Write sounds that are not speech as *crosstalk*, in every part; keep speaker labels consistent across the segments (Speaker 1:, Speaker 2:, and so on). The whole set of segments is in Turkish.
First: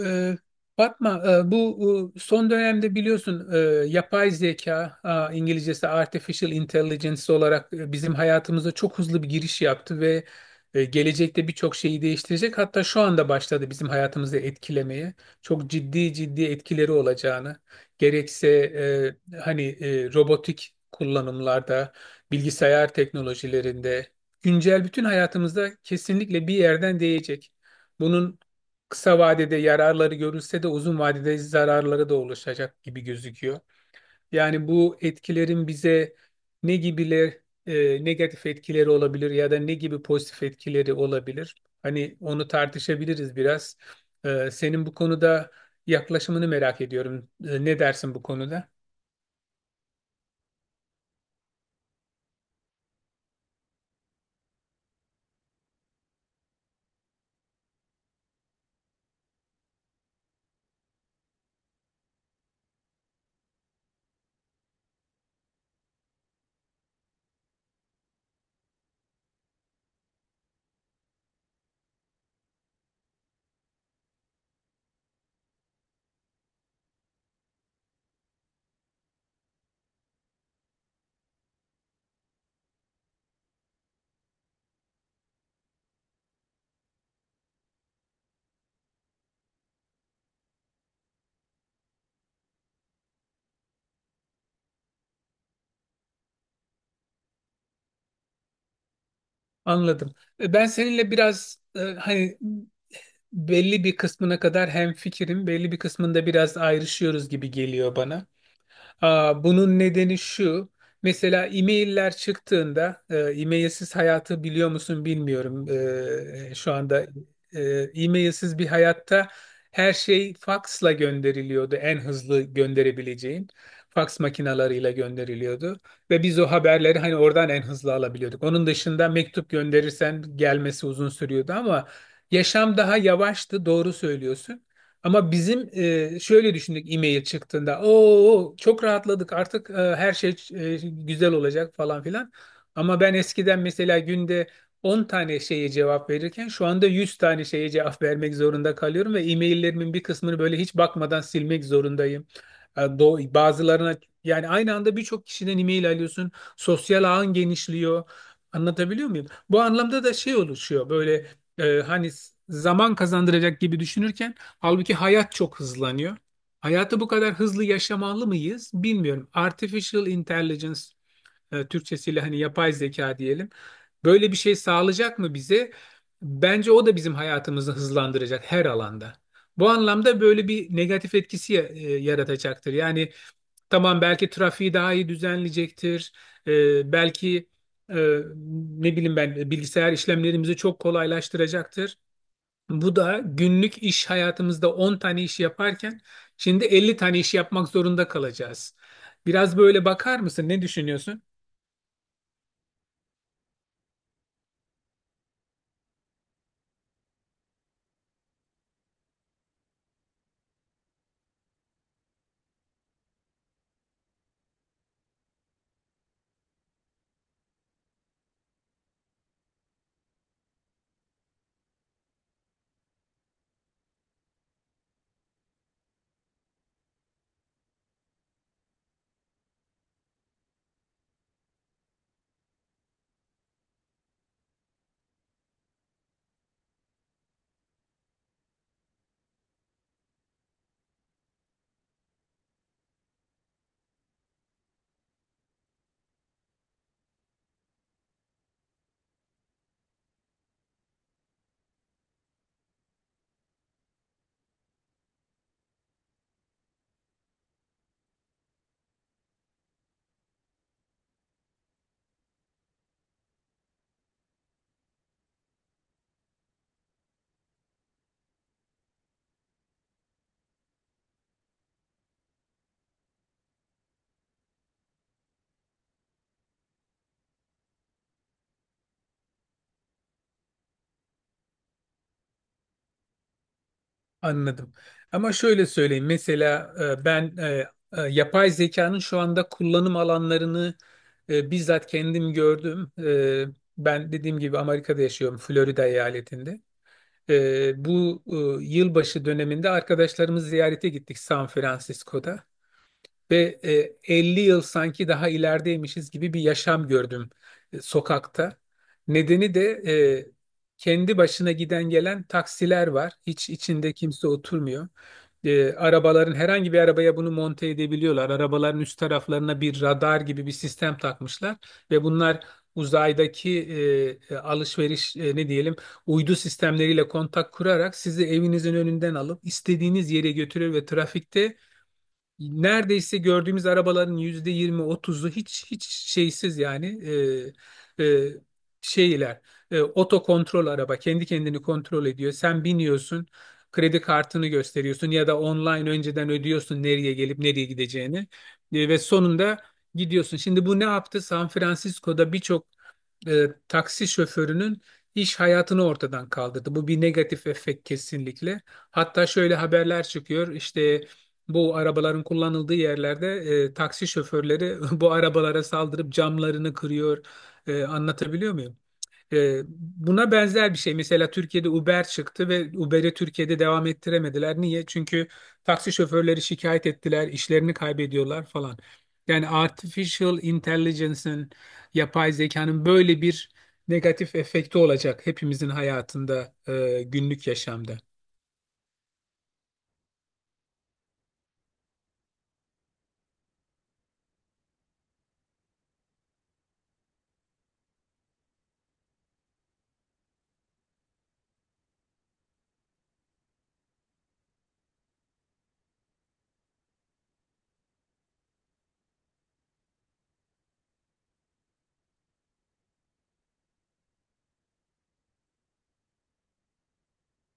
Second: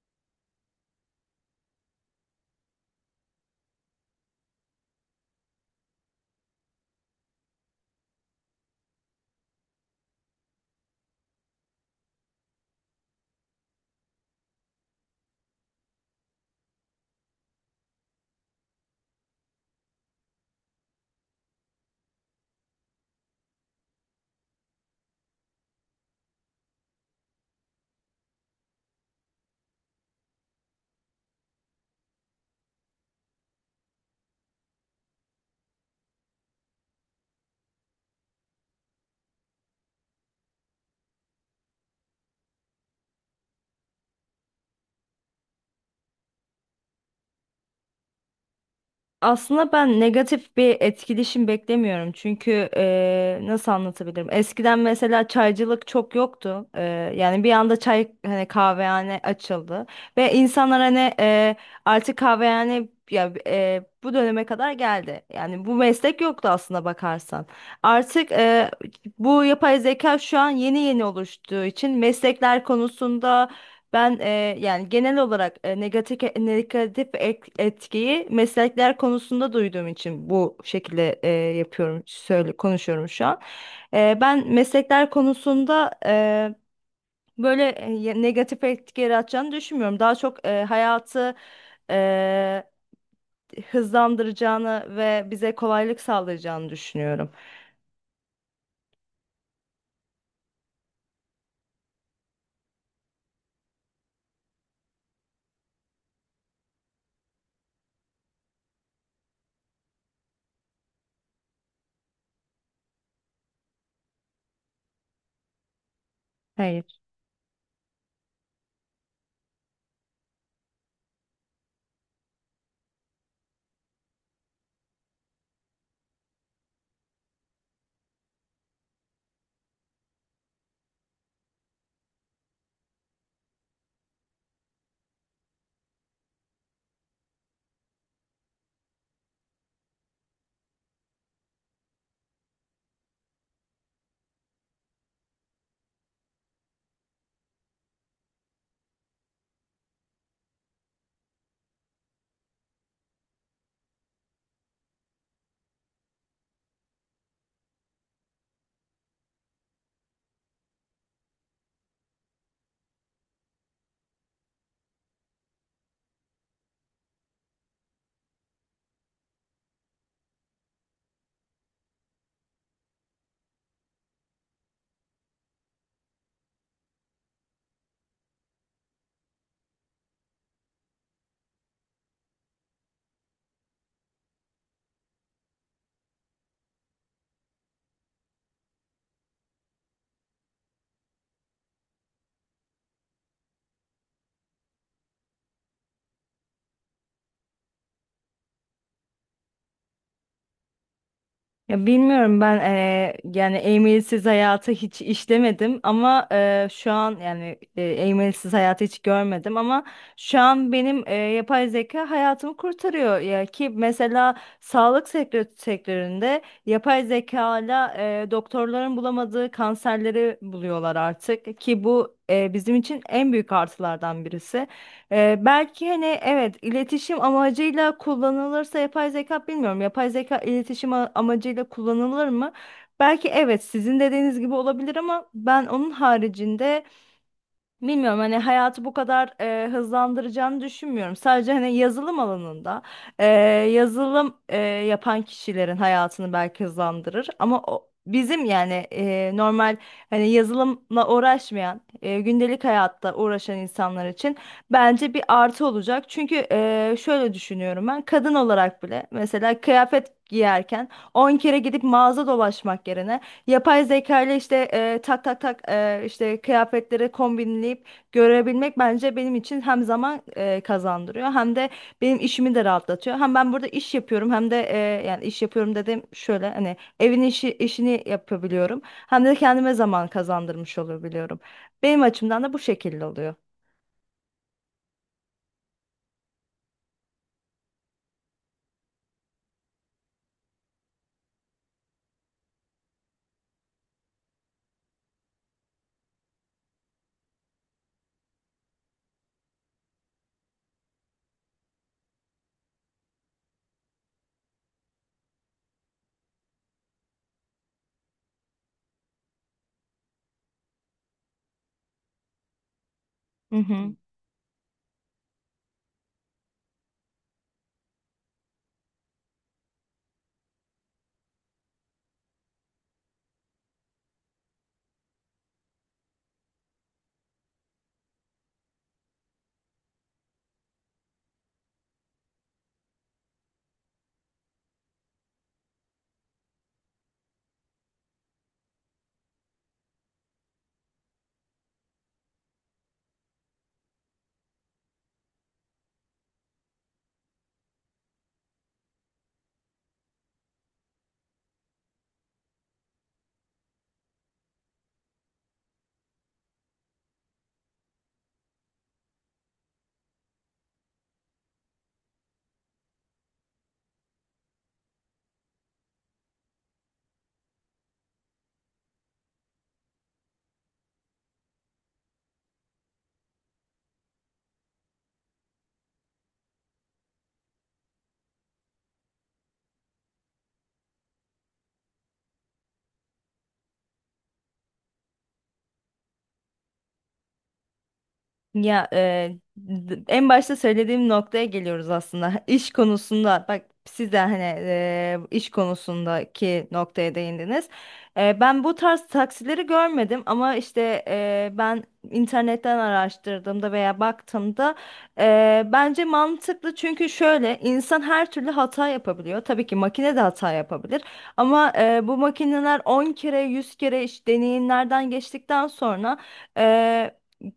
Speaker 1: Ee, Fatma, bu son dönemde biliyorsun, yapay zeka, İngilizcesi artificial intelligence olarak bizim hayatımıza çok hızlı bir giriş yaptı ve gelecekte birçok şeyi değiştirecek. Hatta şu anda başladı bizim hayatımızı etkilemeye. Çok ciddi ciddi etkileri olacağını, gerekse robotik kullanımlarda, bilgisayar teknolojilerinde, güncel bütün hayatımızda kesinlikle bir yerden değecek. Bunun kısa vadede yararları görülse de uzun vadede zararları da oluşacak gibi gözüküyor. Yani bu etkilerin bize ne gibiler, negatif etkileri olabilir ya da ne gibi pozitif etkileri olabilir? Hani onu tartışabiliriz biraz. Senin bu konuda yaklaşımını merak ediyorum. Ne dersin bu konuda?
Speaker 2: Aslında ben negatif bir etkileşim beklemiyorum. Çünkü nasıl anlatabilirim? Eskiden mesela çaycılık çok yoktu. Yani bir anda çay hani kahvehane açıldı ve insanlar hani artık kahvehane ya bu döneme kadar geldi. Yani bu meslek yoktu aslında bakarsan. Artık bu yapay zeka şu an yeni yeni oluştuğu için meslekler konusunda ben e, yani genel olarak negatif etkiyi meslekler konusunda duyduğum için bu şekilde yapıyorum, söyle konuşuyorum şu an. Ben meslekler konusunda böyle negatif etki yaratacağını düşünmüyorum. Daha çok hayatı e, hızlandıracağını ve bize kolaylık sağlayacağını düşünüyorum.
Speaker 1: Anladım. Ben seninle biraz, hani belli bir kısmına kadar hem fikrim, belli bir kısmında biraz ayrışıyoruz gibi geliyor bana. Bunun nedeni şu. Mesela e-mailler çıktığında, e-mailsiz hayatı biliyor musun bilmiyorum. Şu
Speaker 2: Hayır.
Speaker 1: anda e, e-mailsiz bir hayatta her şey faksla gönderiliyordu. En hızlı gönderebileceğin faks makinalarıyla gönderiliyordu. Ve biz o haberleri hani oradan en hızlı alabiliyorduk. Onun dışında mektup gönderirsen gelmesi uzun sürüyordu ama yaşam daha yavaştı, doğru söylüyorsun. Ama bizim, şöyle düşündük e-mail çıktığında. Oo çok rahatladık artık, her şey güzel olacak falan filan. Ama ben eskiden mesela günde 10 tane şeye cevap verirken şu anda 100 tane şeye cevap vermek zorunda kalıyorum ve e-maillerimin bir kısmını böyle hiç bakmadan silmek zorundayım. Bazılarına yani aynı anda birçok kişiden e-mail alıyorsun. Sosyal ağın genişliyor. Anlatabiliyor muyum? Bu anlamda da şey oluşuyor böyle, hani zaman kazandıracak gibi düşünürken halbuki hayat çok hızlanıyor. Hayatı bu kadar hızlı yaşamalı mıyız bilmiyorum. Artificial intelligence, Türkçesiyle hani yapay zeka diyelim. Böyle bir şey sağlayacak mı bize? Bence o da bizim hayatımızı hızlandıracak her alanda. Bu anlamda böyle bir negatif etkisi yaratacaktır. Yani tamam belki trafiği daha iyi düzenleyecektir. Belki e, ne bileyim ben bilgisayar işlemlerimizi çok kolaylaştıracaktır. Bu da günlük iş hayatımızda 10 tane iş yaparken şimdi 50 tane iş yapmak zorunda kalacağız. Biraz böyle bakar mısın? Ne düşünüyorsun?
Speaker 2: Ya bilmiyorum ben yani e-mailsiz hayatı hiç işlemedim ama şu an yani e-mailsiz hayatı hiç görmedim ama şu an benim yapay zeka hayatımı kurtarıyor ya ki mesela sektöründe yapay zeka ile doktorların bulamadığı kanserleri buluyorlar artık ki bu bizim için en büyük artılardan birisi. Belki hani evet iletişim amacıyla kullanılırsa yapay zeka bilmiyorum. Yapay zeka iletişim amacıyla kullanılır mı? Belki evet sizin dediğiniz gibi olabilir ama ben onun haricinde bilmiyorum hani hayatı bu kadar hızlandıracağını düşünmüyorum. Sadece hani yazılım alanında e, yazılım yapan kişilerin hayatını belki hızlandırır. Ama o, bizim yani normal hani yazılımla uğraşmayan gündelik hayatta uğraşan insanlar için bence bir artı olacak. Çünkü şöyle düşünüyorum ben kadın olarak bile mesela kıyafet giyerken 10 kere gidip mağaza dolaşmak yerine yapay zeka ile işte tak tak tak işte kıyafetleri kombinleyip görebilmek bence benim için hem zaman kazandırıyor hem de benim işimi de rahatlatıyor. Hem ben burada iş yapıyorum hem de yani iş yapıyorum dedim şöyle hani evin işini yapabiliyorum. Hem de kendime zaman kazandırmış olabiliyorum. Benim açımdan da bu şekilde oluyor.
Speaker 1: Anladım. Ama şöyle söyleyeyim. Mesela e, ben e, yapay zekanın şu anda kullanım alanlarını bizzat kendim gördüm. Ben dediğim gibi Amerika'da yaşıyorum, Florida eyaletinde. Bu yılbaşı döneminde arkadaşlarımız ziyarete gittik San Francisco'da. Ve 50 yıl sanki daha ilerideymişiz gibi bir yaşam gördüm sokakta. Nedeni de kendi başına giden gelen taksiler var. Hiç
Speaker 2: Hı
Speaker 1: içinde
Speaker 2: hı.
Speaker 1: kimse oturmuyor. Arabaların herhangi bir arabaya bunu monte edebiliyorlar. Arabaların üst taraflarına bir radar gibi bir sistem takmışlar ve bunlar uzaydaki alışveriş, ne diyelim, uydu sistemleriyle kontak kurarak sizi evinizin önünden alıp istediğiniz yere götürür ve trafikte neredeyse gördüğümüz arabaların %20-30'u hiç hiç şeysiz, yani e, e, şeyler, oto kontrol, araba kendi kendini kontrol ediyor. Sen biniyorsun, kredi kartını gösteriyorsun ya da online önceden ödüyorsun nereye gelip nereye gideceğini. Ve sonunda gidiyorsun. Şimdi bu ne yaptı? San Francisco'da birçok taksi şoförünün iş hayatını ortadan kaldırdı. Bu bir negatif efekt kesinlikle. Hatta şöyle haberler çıkıyor. İşte bu arabaların kullanıldığı yerlerde taksi şoförleri *laughs* bu arabalara saldırıp camlarını kırıyor. Anlatabiliyor muyum? Buna benzer bir şey. Mesela Türkiye'de Uber çıktı ve Uber'i Türkiye'de devam ettiremediler. Niye? Çünkü taksi şoförleri şikayet ettiler, işlerini kaybediyorlar falan. Yani artificial intelligence'ın, yapay zekanın böyle bir negatif efekti olacak hepimizin hayatında, günlük yaşamda.
Speaker 2: Ya en başta söylediğim noktaya geliyoruz aslında. *laughs* İş konusunda bak siz de hani iş konusundaki noktaya değindiniz. Ben bu tarz taksileri görmedim ama işte ben internetten araştırdığımda veya baktığımda bence mantıklı çünkü şöyle insan her türlü hata yapabiliyor. Tabii ki makine de hata yapabilir ama bu makineler 10 kere 100 kere iş deneyimlerden geçtikten sonra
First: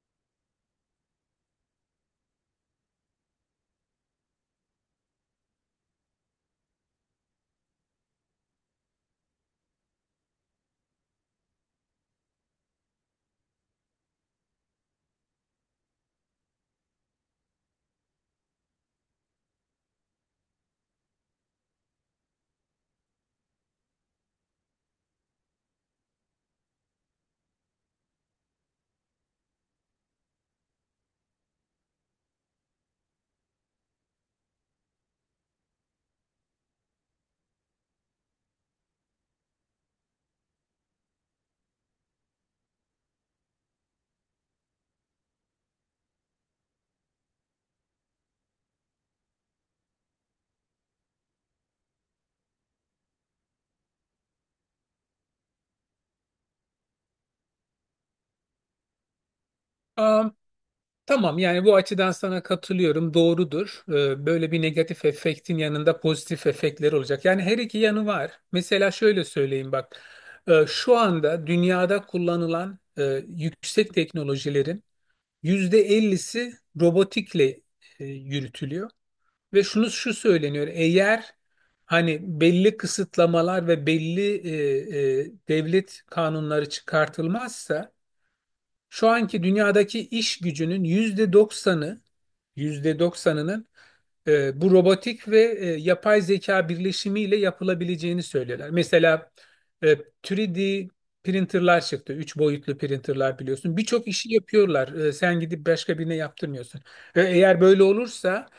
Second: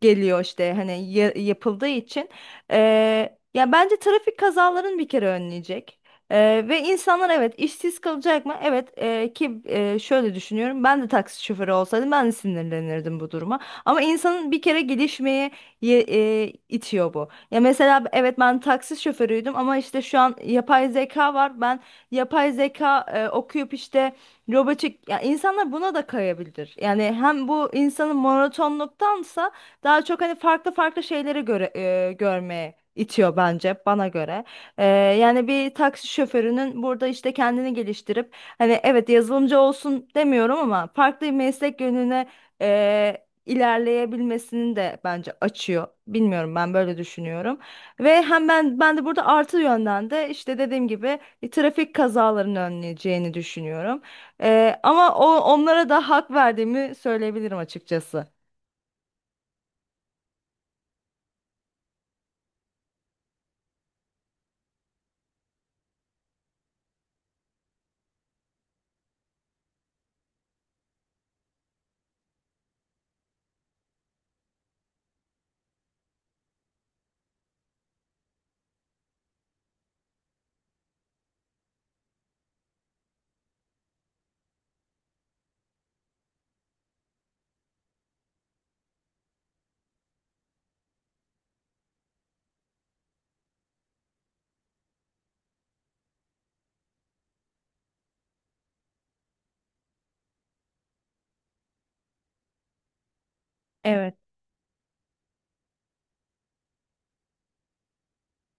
Speaker 2: geliyor işte hani yapıldığı için. Ya bence trafik kazalarını bir kere önleyecek. Ve insanlar evet işsiz kalacak mı? Evet, ki şöyle düşünüyorum ben de taksi şoförü olsaydım ben de sinirlenirdim bu duruma. Ama insanın bir kere gelişmeye itiyor bu. Ya mesela evet ben taksi şoförüydüm ama işte şu an yapay zeka var. Ben yapay zeka okuyup işte robotik ya insanlar buna da kayabilir. Yani hem bu insanın monotonluktansa daha çok hani farklı farklı şeylere göre görmeye itiyor bence bana göre. Yani bir taksi şoförünün burada işte kendini geliştirip hani evet yazılımcı olsun demiyorum ama farklı bir meslek yönüne ilerleyebilmesini de bence açıyor. Bilmiyorum ben böyle düşünüyorum. Ve hem ben de burada artı yönden de işte dediğim gibi bir trafik kazalarını önleyeceğini düşünüyorum. Ama o, onlara da hak verdiğimi söyleyebilirim açıkçası.
Speaker 1: Tamam yani bu açıdan sana katılıyorum, doğrudur. Böyle bir negatif efektin yanında pozitif efektler olacak. Yani her iki yanı var. Mesela şöyle söyleyeyim bak. Şu anda dünyada kullanılan yüksek teknolojilerin %50'si robotikle yürütülüyor. Ve şunu şu söyleniyor. Eğer hani belli kısıtlamalar ve belli devlet kanunları çıkartılmazsa şu anki dünyadaki iş gücünün yüzde doksanı, %90'ının bu robotik ve yapay zeka birleşimiyle yapılabileceğini söylüyorlar. Mesela e, 3D printerlar çıktı. Üç boyutlu printerlar biliyorsun. Birçok
Speaker 2: Evet.
Speaker 1: işi yapıyorlar. Sen gidip başka birine yaptırmıyorsun. Eğer böyle olursa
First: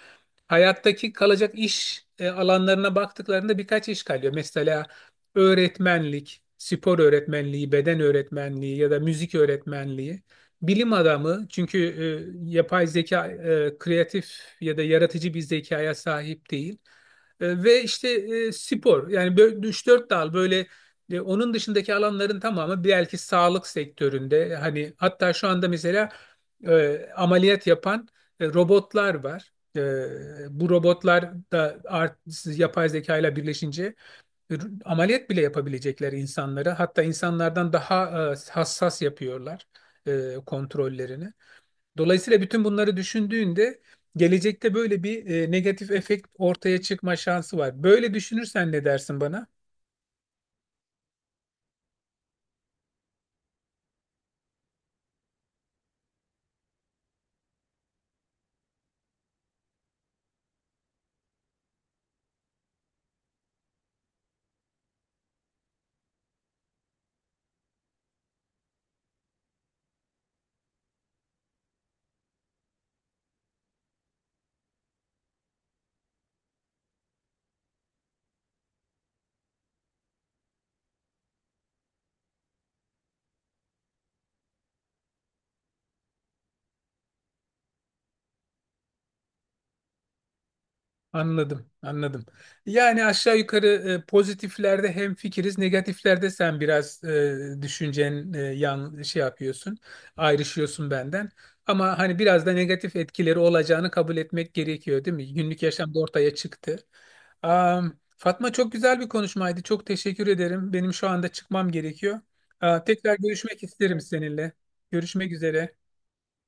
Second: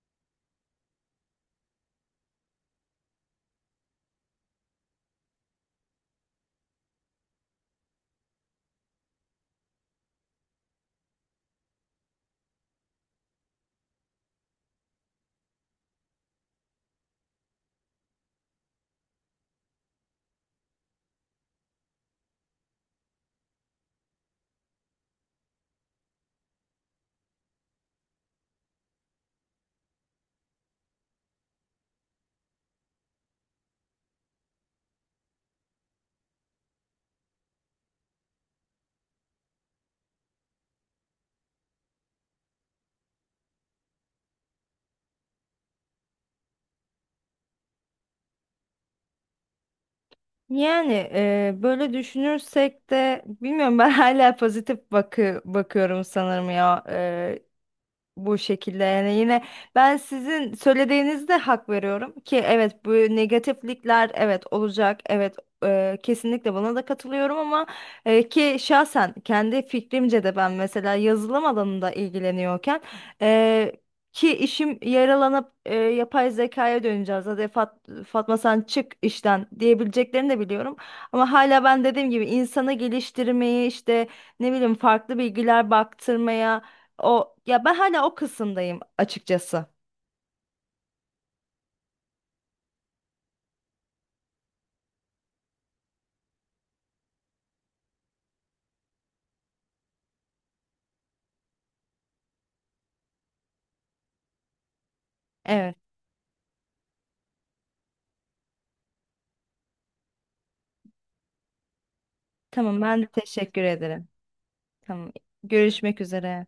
Speaker 1: hayattaki kalacak iş alanlarına baktıklarında birkaç iş kalıyor. Mesela öğretmenlik, spor öğretmenliği, beden öğretmenliği ya da müzik öğretmenliği. Bilim adamı, çünkü yapay zeka kreatif ya da yaratıcı bir zekaya sahip değil. Ve işte spor, yani böyle 3-4 dal böyle, onun dışındaki alanların tamamı belki sağlık sektöründe, hani hatta şu anda mesela ameliyat yapan robotlar var. Bu robotlar da yapay zeka ile birleşince ameliyat bile yapabilecekler insanları. Hatta insanlardan daha hassas yapıyorlar kontrollerini. Dolayısıyla bütün bunları düşündüğünde gelecekte böyle bir negatif efekt ortaya çıkma şansı var. Böyle düşünürsen ne dersin bana?
Speaker 2: Yani böyle düşünürsek de bilmiyorum ben *laughs* hala pozitif bakıyorum sanırım ya bu şekilde yani yine ben sizin söylediğinizde hak veriyorum ki evet bu negatiflikler evet olacak evet, kesinlikle buna da katılıyorum ama ki şahsen kendi fikrimce de ben mesela yazılım alanında ilgileniyorken e, ki işim yaralanıp yapay zekaya döneceğiz hadi Fatma sen çık işten diyebileceklerini de biliyorum ama hala ben dediğim gibi insanı geliştirmeyi işte ne bileyim farklı bilgiler baktırmaya o ya ben hala o kısımdayım açıkçası.
Speaker 1: Anladım, anladım. Yani aşağı yukarı pozitiflerde hem fikiriz, negatiflerde sen biraz, düşüncen yan şey yapıyorsun, ayrışıyorsun benden. Ama hani biraz da negatif etkileri olacağını kabul etmek gerekiyor, değil mi? Günlük
Speaker 2: Evet.
Speaker 1: yaşamda ortaya çıktı. Fatma, çok güzel bir konuşmaydı. Çok teşekkür ederim. Benim şu anda çıkmam gerekiyor.
Speaker 2: Tamam, ben de
Speaker 1: Tekrar görüşmek
Speaker 2: teşekkür
Speaker 1: isterim
Speaker 2: ederim.
Speaker 1: seninle.
Speaker 2: Tamam.
Speaker 1: Görüşmek üzere.
Speaker 2: Görüşmek üzere.